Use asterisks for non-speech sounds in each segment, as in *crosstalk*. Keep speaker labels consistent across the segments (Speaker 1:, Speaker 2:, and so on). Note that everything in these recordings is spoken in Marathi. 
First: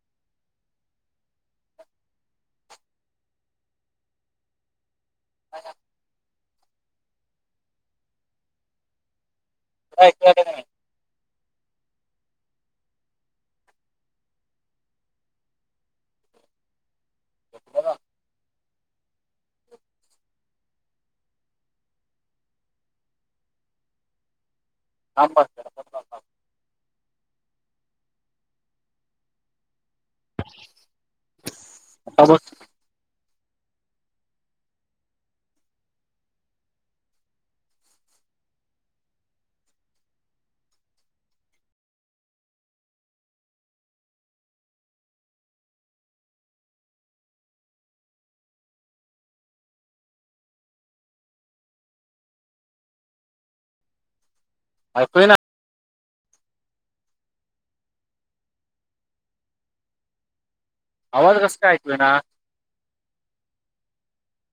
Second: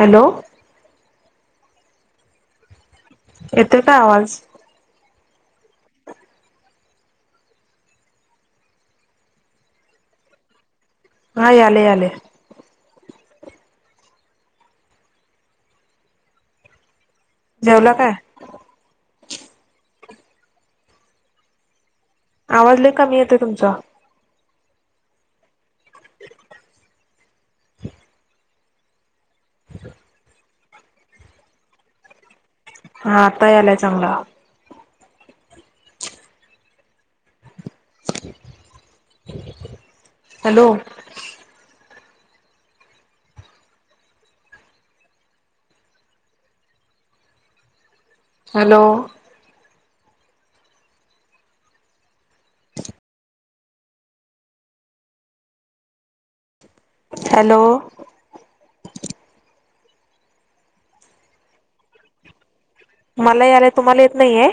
Speaker 1: हॅलो. येतोय काय आवाज?
Speaker 2: ह *inaudible* ह का.
Speaker 1: हा यालय यालय जेवला
Speaker 2: बघा,
Speaker 1: काय?
Speaker 2: *unintelligible*
Speaker 1: आवाज लय कमी येते तुमचा.
Speaker 2: *unintelligible* थांब.
Speaker 1: ह.
Speaker 2: *unintelligible*
Speaker 1: हा आता यालाय चांगला. हॅलो. हॅलो.
Speaker 2: ऐकू येना.
Speaker 1: हॅलो.
Speaker 2: आवाज कस काय ऐकू येना.
Speaker 1: मला यालाय तुम्हाला येत नाहीये?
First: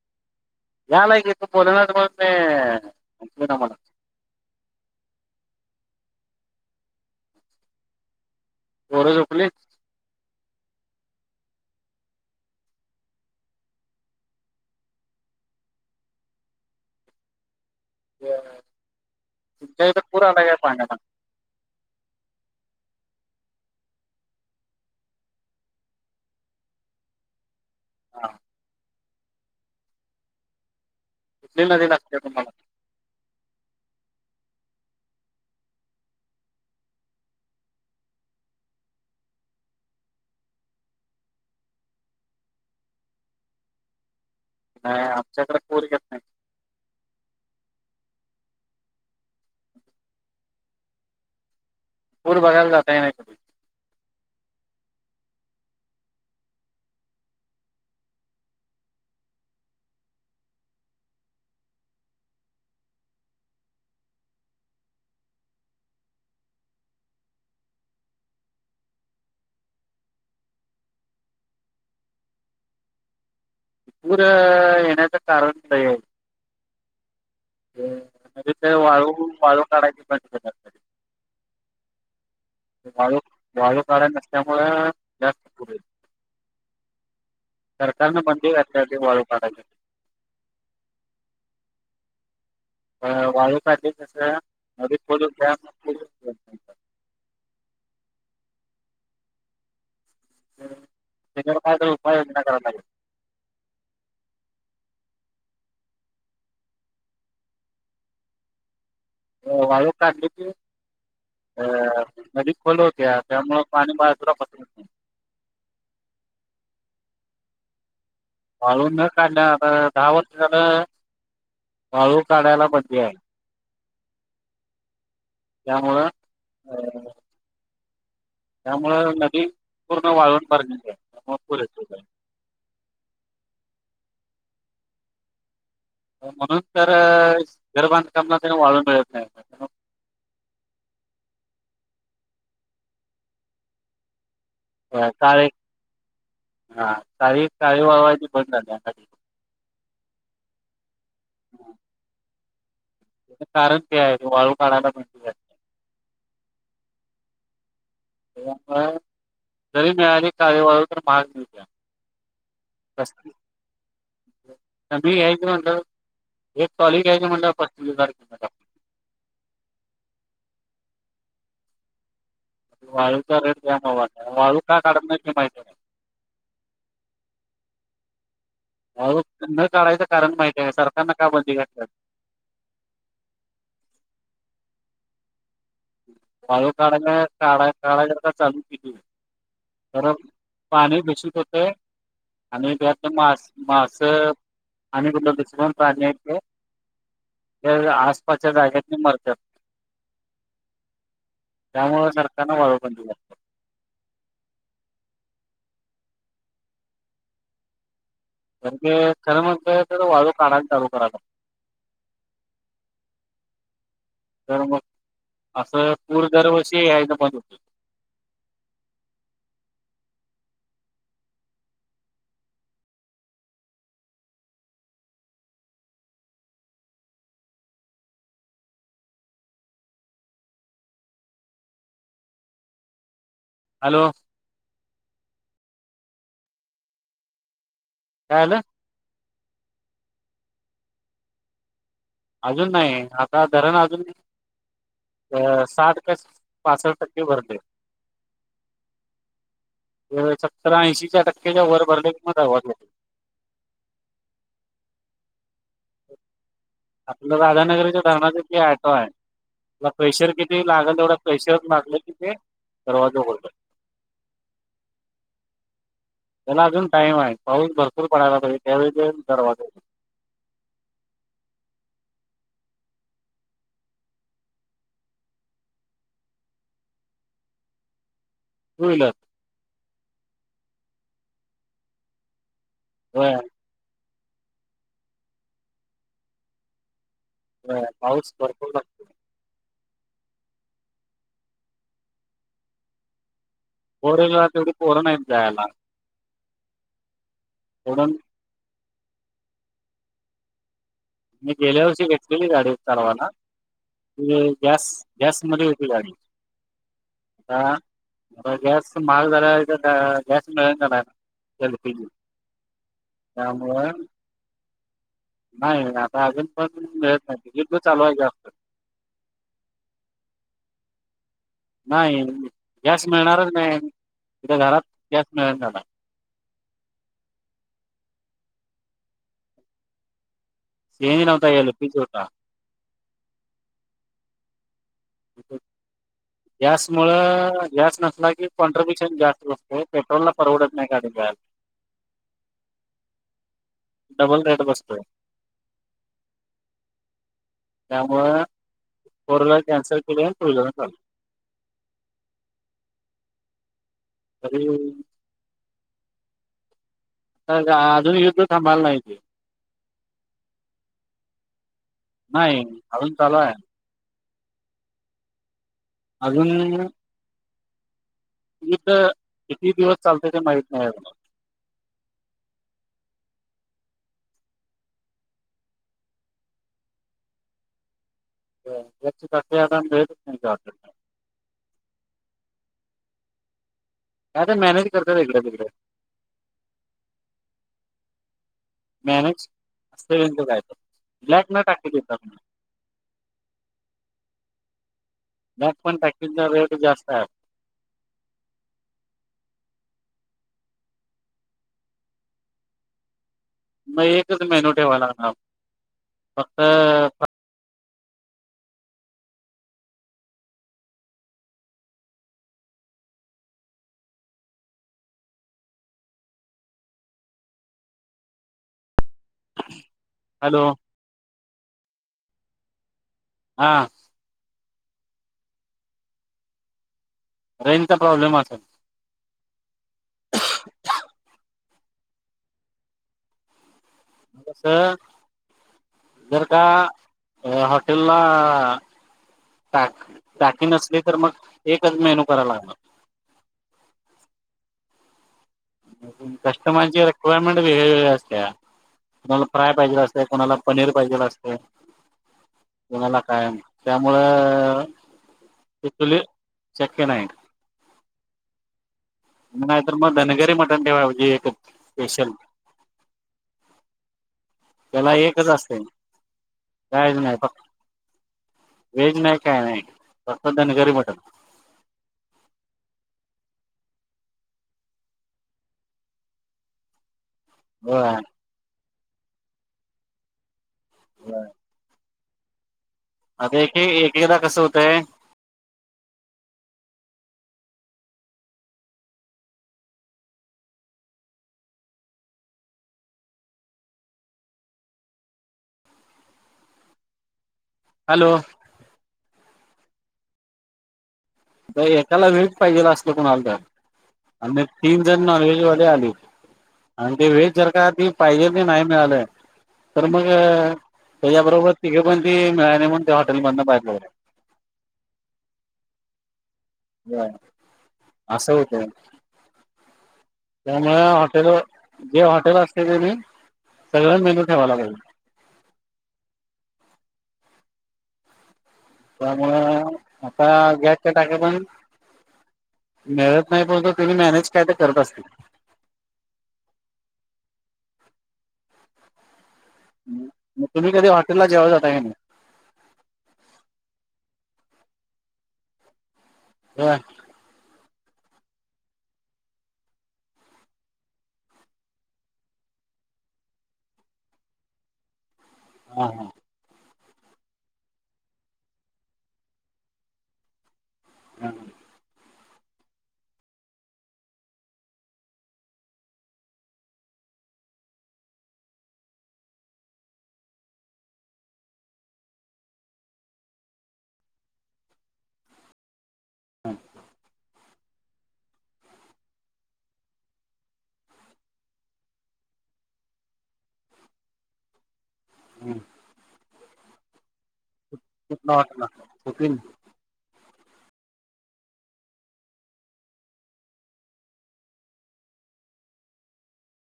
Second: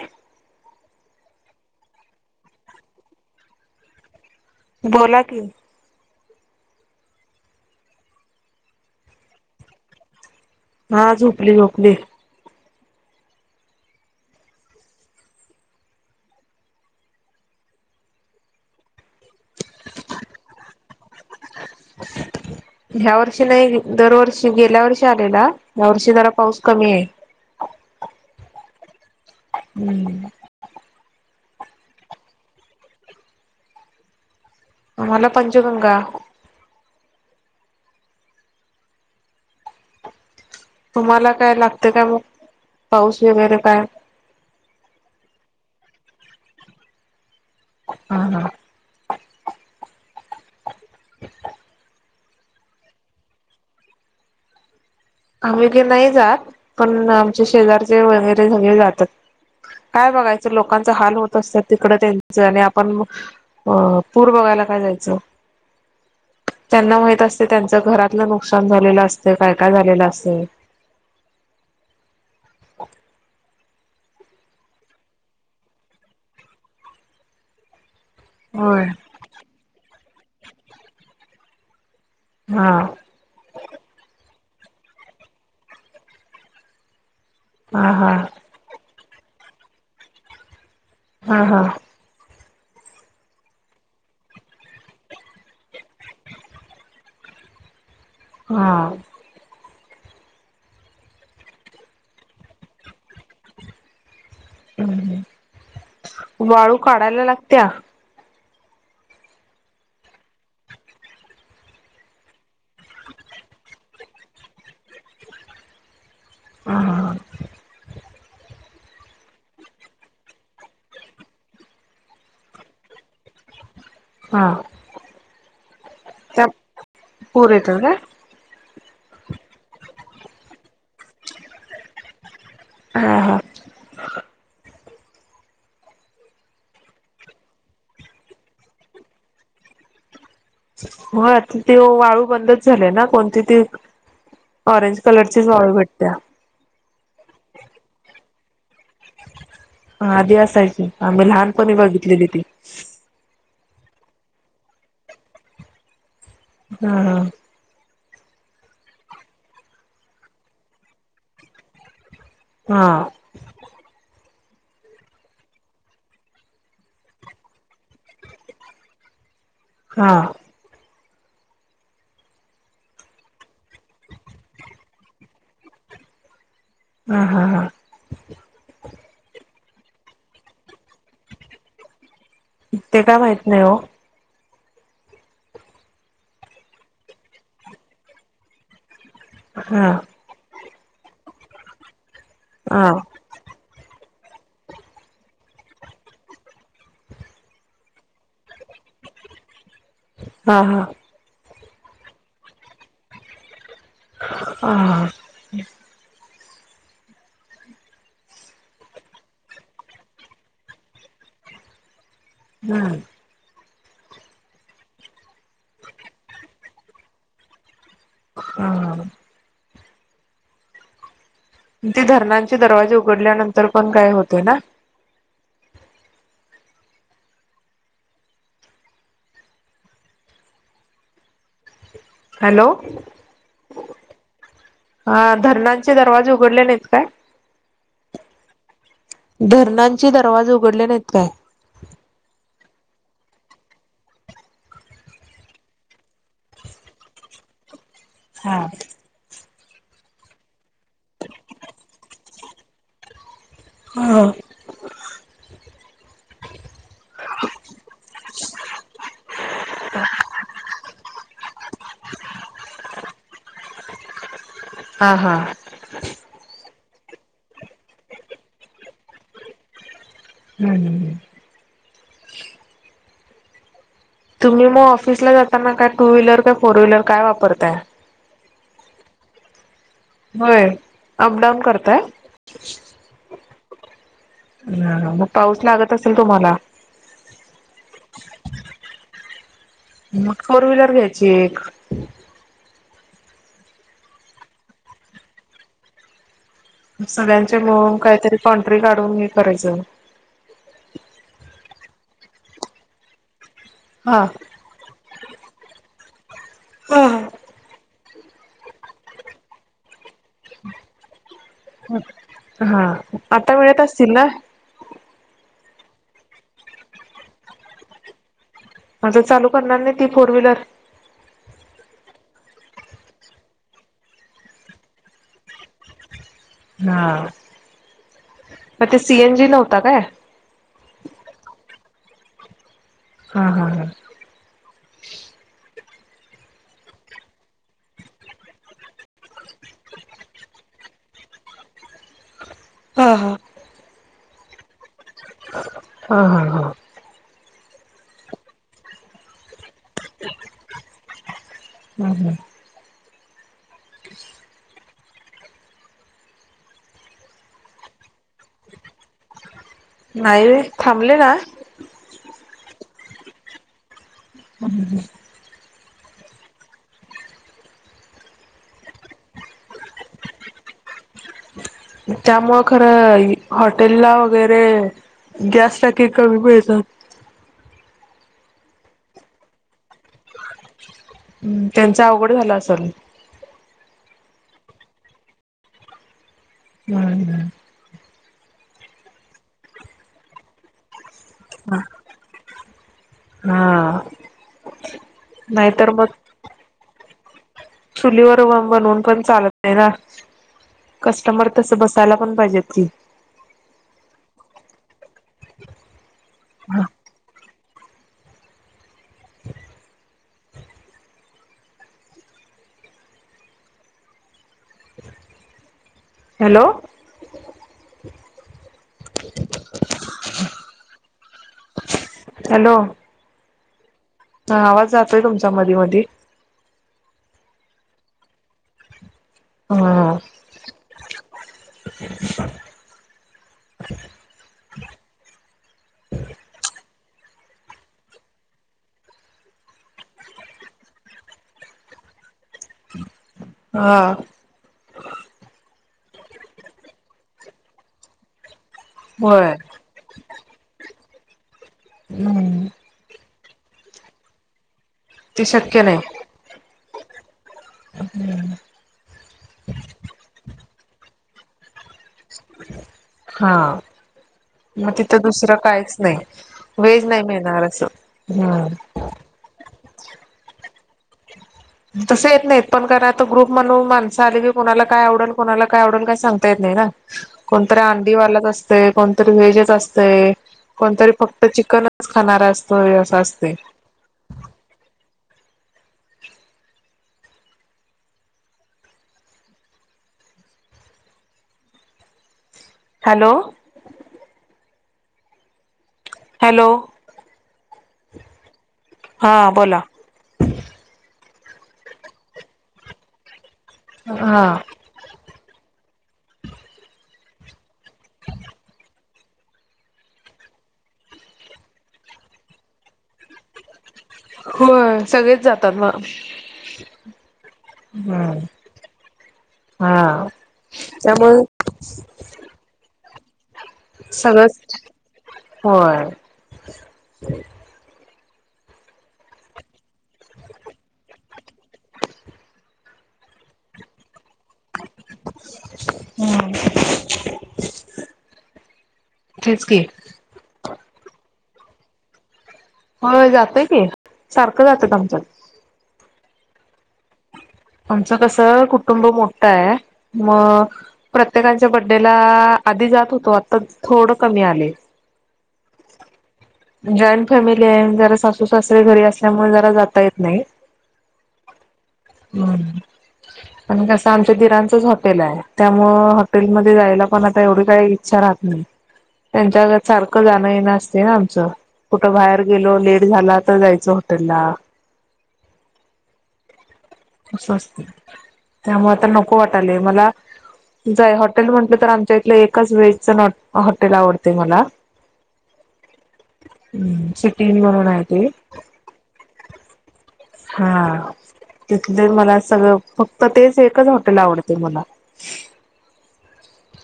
Speaker 2: या लाय कि बोल नास पण ना मला
Speaker 1: बोला की.
Speaker 2: पोर झोपली.
Speaker 1: हा झोपली झोपली.
Speaker 2: ते तर पुरा आलाय पाण्याला.
Speaker 1: ह्या वर्षी नाही. दरवर्षी गेल्या वर्षी आलेला. ह्या वर्षी जरा पाऊस कमी आहे.
Speaker 2: हा.
Speaker 1: हम्.
Speaker 2: *unintelligible*
Speaker 1: आम्हाला पंचगंगा. तुम्हाला काय लागते का मग पाऊस वगैरे काय.
Speaker 2: नाही आमच्याकडे पूर येत नाही.
Speaker 1: हम हा.
Speaker 2: पूर बघायला जाता काय नाही?
Speaker 1: आम्हीे नाही जात. पण आमचे शेजारचे वगैरे सगळे जातात. काय बघायचं लोकांचा हाल होत असतात. तिकडं त्यांच आणि आपण अ पूर बघायला काय जायचं. त्यांना माहित असते त्यांच घरातलं नुकसान झालेलं असत. काय काय झालेलं असत.
Speaker 2: पूर येण्याच कारण *unintelligible* आहे. म तिथं
Speaker 1: होय
Speaker 2: वाळू वाळू काढायच बंद केल्यात.
Speaker 1: हा.
Speaker 2: वाळू, वाळू काढाय नसल्यामुळ
Speaker 1: हा हा
Speaker 2: सरकारनं बंदी घातल्या ते वाळू काढायच.
Speaker 1: हा हा.
Speaker 2: अ वाळू का *unintelligible* तसं, नदीत खोदून *unintelligible*
Speaker 1: हा.
Speaker 2: त्याच्यावर काय तर उपाय योजना कराव लागेल.
Speaker 1: हम्म हम्म, वाळू काढायला लागत्या?
Speaker 2: हो वालू काढली ती. अ नदी खोल होत्या त्यामुळ पाणी बाहे *unintelligible* पसरत नाही.
Speaker 1: हा हा हा.
Speaker 2: वाळू न काढलं आता दहा वर्ष झालं. वाळू काढायला बंदी हाय.
Speaker 1: हा.
Speaker 2: त्यामुळं.
Speaker 1: त्या, पूर येतात काय?
Speaker 2: त्यामुळ नदी पूर्ण वाळुण बार *unintelligible*
Speaker 1: हां हां.
Speaker 2: म्हणून तर घर बांधकामना तेन वाळू मिळत नाही. त्यामुळं
Speaker 1: मग आता ते वाळू बंदच झालय ना कोणती ते ऑरेंज
Speaker 2: अ,
Speaker 1: कलर चीच
Speaker 2: काळे
Speaker 1: वाळू भेटत्या.
Speaker 2: हा काळी काळी बाळू हाय ते बंद झाल्य.
Speaker 1: हा आधी असायची आम्ही लहानपणी बघितलेली ती.
Speaker 2: कारण ते आहे वाळू काढायला बंदी हाय.
Speaker 1: हा हा.
Speaker 2: त्यामुळ जरी मिळाली काळी वाळू तर महाग मिळत्या.
Speaker 1: हा
Speaker 2: *unintelligible* तर मी घ्यायच म्हणलं, एक टॉली घ्यायच म्हणलं आपण *unintelligible*
Speaker 1: हा.
Speaker 2: वाळूचा रेट जाम *unintelligible* वाळू का काढत नाही ते माहिती *unintelligible*
Speaker 1: हा हा हा.
Speaker 2: वाळू, न काढायचं कारण माहित आहे सरकारन का बंदी घातल्यात.
Speaker 1: ते काय माहित नाही हो.
Speaker 2: वाळू काढाने काढा काढा जर का चालु *unintelligible*
Speaker 1: हा
Speaker 2: तर पाणी बेशुद्ध होतय आणि
Speaker 1: हा
Speaker 2: त्यात मास मास आणि *unintelligible* हाय ते. ते आसपासच्या जाग्यानी मरत्यात.
Speaker 1: हा हा.
Speaker 2: त्यामुळ सरकारन वाळू बंद घातल्यात.
Speaker 1: हा हा हा.
Speaker 2: खरं *unintelligible* वाळू काढाला चालू करायला
Speaker 1: हा.
Speaker 2: तर मग, असं पूर दरवर्षी यायचं बंद होतंय.
Speaker 1: हा हा. ती धरणांचे दरवाजे उघडल्यानंतर पण काय होतय ना. हॅलो.
Speaker 2: हॅलो.
Speaker 1: हा धरणांचे दरवाजे उघडले नाहीत काय?
Speaker 2: काय झालं?
Speaker 1: धरणांचे दरवाज उघडले नाहीत काय?
Speaker 2: अजून नाही आता धरण अजून नाही. अ साठ का पासष्ट टक्के भरले.
Speaker 1: हा
Speaker 2: सतराऐंशीच्या टक्क्याच्या वर भरले किं मवाज हो
Speaker 1: ह
Speaker 2: आपलं राधानगरच्या धरणाचा की टो आहे. ला प्रेशर किती लागल तेवढं प्रेशरच लागलं कि ते दरवाज होत.
Speaker 1: हा हा
Speaker 2: त्याला अजून टाइम आहे पाऊस भरपूर पडायला पाहिजे त्यावेळी दरवाजा.
Speaker 1: हम् हम तुम्ही मग ऑफिसला जाताना काय टू व्हीलर काय फोर व्हीलर काय वापरताय.
Speaker 2: होल
Speaker 1: होय अप डाऊन करताय.
Speaker 2: ह
Speaker 1: ह मग पाऊस लागत असेल तुम्हाला
Speaker 2: पास पर्कत
Speaker 1: मग फोर व्हीलर घ्यायची एक
Speaker 2: परेलला तेवढी पोरोण नाही जायला
Speaker 1: सगळ्यांच्या मुळून
Speaker 2: म्हणून
Speaker 1: काहीतरी पॉंट्री काढून घ करायचं
Speaker 2: मी गेल्या वर्षी घेतलेली गाडी चालवाना
Speaker 1: हा
Speaker 2: गॅस गॅस म होती गाडी
Speaker 1: हा
Speaker 2: ह मता गॅस महाग झाला तर गॅस मिळ झालाय. एल पी जी
Speaker 1: हा आता वेळत
Speaker 2: त्यामुळं
Speaker 1: असतील ना
Speaker 2: नाही आता अजून पण भेत नाही तिकीट पण चालू आहेत.
Speaker 1: आ चालू करणार नाही ती फोर व्हीलर
Speaker 2: नाही गॅस मिळणारच नाही त घरात गॅस मिळ झाला
Speaker 1: हा मग ते सीएन जी नव्हता काय
Speaker 2: न दिनवतायल पीच होटा.
Speaker 1: हा हा हा
Speaker 2: ह गॅस मु गॅस नसला की कॉन्ट्रिब्युशन जास्त असत पेट्रोल ला परवडत नाही गाडी जा. *unintelligible*
Speaker 1: हा हा
Speaker 2: डबल रेड बसतोय.
Speaker 1: हा हा हा
Speaker 2: त्यामुं रला कॅन्सल केले त चाल
Speaker 1: हम् हम
Speaker 2: अरे अजून युद्ध थांबलं नाही ते
Speaker 1: नाही रे थांबले ना
Speaker 2: नाही अजून चालू आहे.
Speaker 1: हम् ह
Speaker 2: अजून युध किती दिवस चालत ते माहित नाही अजून
Speaker 1: त्यामुळ खरं हॉटेल ला वगैरे गॅस टकी कमी पळज
Speaker 2: च कट भे
Speaker 1: ह् त्यांच अवघड झालं असेल.
Speaker 2: काय ते मॅनेज करतातेगळ वगळें
Speaker 1: हम्म हम्म
Speaker 2: मॅनेज अस काय ब्लॅक न टाकी देतात
Speaker 1: हा
Speaker 2: त्यात
Speaker 1: नाहीतर
Speaker 2: पण
Speaker 1: मग
Speaker 2: टाकीचा रेट जास्त आहे आता
Speaker 1: चुलीवर बनवून पण चालत नाही ना कस्टमर तसं बसायला पण पाहिजेत की
Speaker 2: मग एकच मेनू ठेवाया लागणार फक्त
Speaker 1: हॅलो
Speaker 2: हॅलो
Speaker 1: हॅलो
Speaker 2: हा
Speaker 1: हा आवाज जातोय तुमचा मधी मधी
Speaker 2: रेजचा प्रॉब्लेम असेल.
Speaker 1: हा
Speaker 2: कसं जर का हॉटेल ला टॅक टॅकी नसली तर मग एकच मेनू करायला लागतो
Speaker 1: हा
Speaker 2: कस्टमरची रिक्वायरमेंट वेगळेवेगळे असते तुम्हाला
Speaker 1: होय
Speaker 2: फ्राय पाहिजे असते. कोणाला पनीर पाहिजे असतंय
Speaker 1: हम्म
Speaker 2: कुणाला काय त्यामुळे
Speaker 1: ते शक्य
Speaker 2: चुलीवर शक्य नाही.
Speaker 1: हम्म
Speaker 2: नाही तर मग धनगरी मटन ठेवाया
Speaker 1: हा मग
Speaker 2: त्याला
Speaker 1: तिथं
Speaker 2: एकच
Speaker 1: दुसरं
Speaker 2: असते
Speaker 1: काहीच नाही व्हेज
Speaker 2: कायच
Speaker 1: नाही
Speaker 2: फक्त
Speaker 1: मिळणार असं हम्म
Speaker 2: व्हेज नाही काय नाही नुसतं धनगरी मटण फक्त त्याने
Speaker 1: तसं येत नाहीत पण कारण आता ग्रुप म्हणून माणसं आलेली कुणाला काय आवडल कोणाला काय आवडल काय सांगता येत नाही ना कोणतरी
Speaker 2: होय
Speaker 1: अंडीवालाच असतंय कोणतरी व्हेजच असतंय कोणतरी फक्त चिकनच खाणारा असतोय असं असतंय.
Speaker 2: हे एकेकदा कसं होतंय.
Speaker 1: हॅलो हॅलो
Speaker 2: हॅलो
Speaker 1: हा बोला
Speaker 2: किंवा एकाला व्हेज पाहिजे असतंय कोणाला तर
Speaker 1: हा
Speaker 2: आणि तीन जण नॉन व्हेजवाले आले आणि ते व्हेज जर का ते पाहिजे की नाही मिळाल तर मग त्याच्याबरोबर तिकडून पण ती त्या हाँटेलमधून बाहेर
Speaker 1: हो सगळेच जातात मग
Speaker 2: बरं
Speaker 1: हम्म
Speaker 2: असं होतं.
Speaker 1: हा
Speaker 2: त्यामुळे हॉटेल जे हॉटेल असते ते मी सगळं मेनू ठेवायला
Speaker 1: सगळंच
Speaker 2: पाहिजे
Speaker 1: होय.
Speaker 2: त्यामुंळ आता गॅसच्या टाक्या पण मिळत नाही परंतु तुम्ही मॅनेज काय ते करत असतील.
Speaker 1: तेच की
Speaker 2: मग तुम्ही कधी हॉटेलला जेवायला जाता काय नाही?
Speaker 1: होय जातय की सारखं जात्यात आमच्यात
Speaker 2: होय
Speaker 1: आमचं कसं कुटुंब मोठं आहे मग प्रत्येकांच्या बड्डेला आधी जात होतो आता थोडं कमी आलय.
Speaker 2: हा हा
Speaker 1: जॉईंट फॅमिली आहे जरा सासू सासरे घरी असल्यामुळे जरा जाता येत नाही.
Speaker 2: हा
Speaker 1: हम्म.. आणि कसं आमच्या दिरांचच हॉटेल आहे त्यामुळे हॉटेलमध्ये जायला पण आता एवढी काही इच्छा राहत ह त्यांच्या सारखं जा *unintelligible* ना आमच कुठ बाहेर गेलो लेट झाला तर जायचं हॉटेलला
Speaker 2: *inaudible*
Speaker 1: अस असतय त्यामुळे आता नको वाटलेय मला जर हॉटेल म्हंटलं तर आमच्या इथलं एकच व्हेजच हॉटेल आवडतय मला.
Speaker 2: हम्म.
Speaker 1: ह सुटीन म्हणून आहे. ते
Speaker 2: कितला वाटला *unintelligible*
Speaker 1: *unintelligible* तिथले मला सगळं फक्त तेच एकच हॉटेल आवडते मला *inaudible*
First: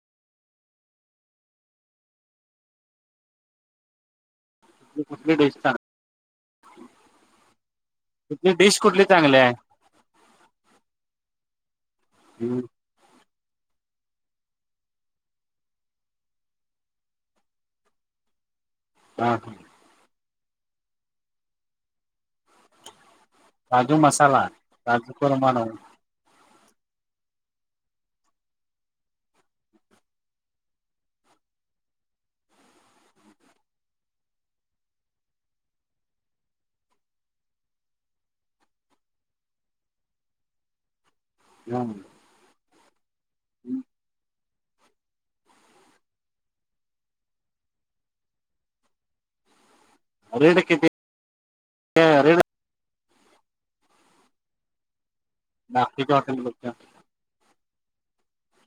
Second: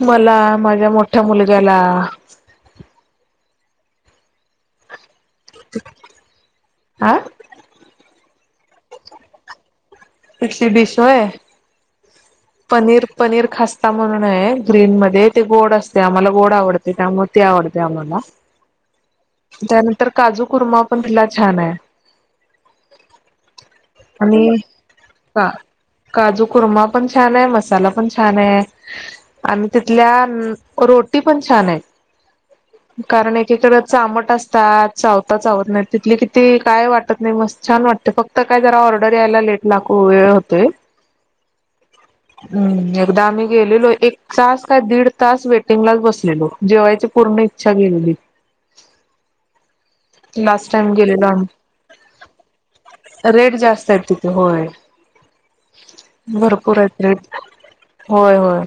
Speaker 1: मला माझ्या मोठ्या मुलग्याला
Speaker 2: ु डेश *inaudible*
Speaker 1: आं
Speaker 2: तिथली डिश कुठली चांगली आहे?
Speaker 1: टेस्टी डिश होय
Speaker 2: हमं
Speaker 1: पनीर, पनीर खासता म्हणून आहे. ग्रीन मध्ये ते गोड असते आम्हाला गोड आवड ते त्यामुळे ते आवडते आम्हाला.
Speaker 2: हा हा
Speaker 1: त्यानंतर काजू कुर्मा पण तिथला छान आहे‌.
Speaker 2: काजू मसाला,
Speaker 1: आणि
Speaker 2: काजू
Speaker 1: का
Speaker 2: कुर्मा नको.
Speaker 1: काजू कुर्मा पण छान आहे, मसाला पण छान आहे. आणि तिथल्या रोटी पण छान आहे.
Speaker 2: *inaudible*
Speaker 1: कारण एकीकडे चामट असतात. चावता चावत नाही, तिथले किती काय वाटत नाही मस्त छान वाटते फक्त तर काय जरा ऑर्डर यायला लेट लागू वेळ होतोय
Speaker 2: हम्म.
Speaker 1: हम्म एकदा आम्ही गेलेलो एक तास काय दीड तास वेटिंगलाच बसलेलो जेवायची पूर्ण इच्छा गेलेली.
Speaker 2: रेट
Speaker 1: लास्ट
Speaker 2: किती
Speaker 1: टाईम गेलेला
Speaker 2: आहे रेट
Speaker 1: आम्ही रेट जास्त आहे तिथे होय.
Speaker 2: बाकीच्या हॉटेलपेक्षा?
Speaker 1: भरपूर आहेेत रेट होय, होय.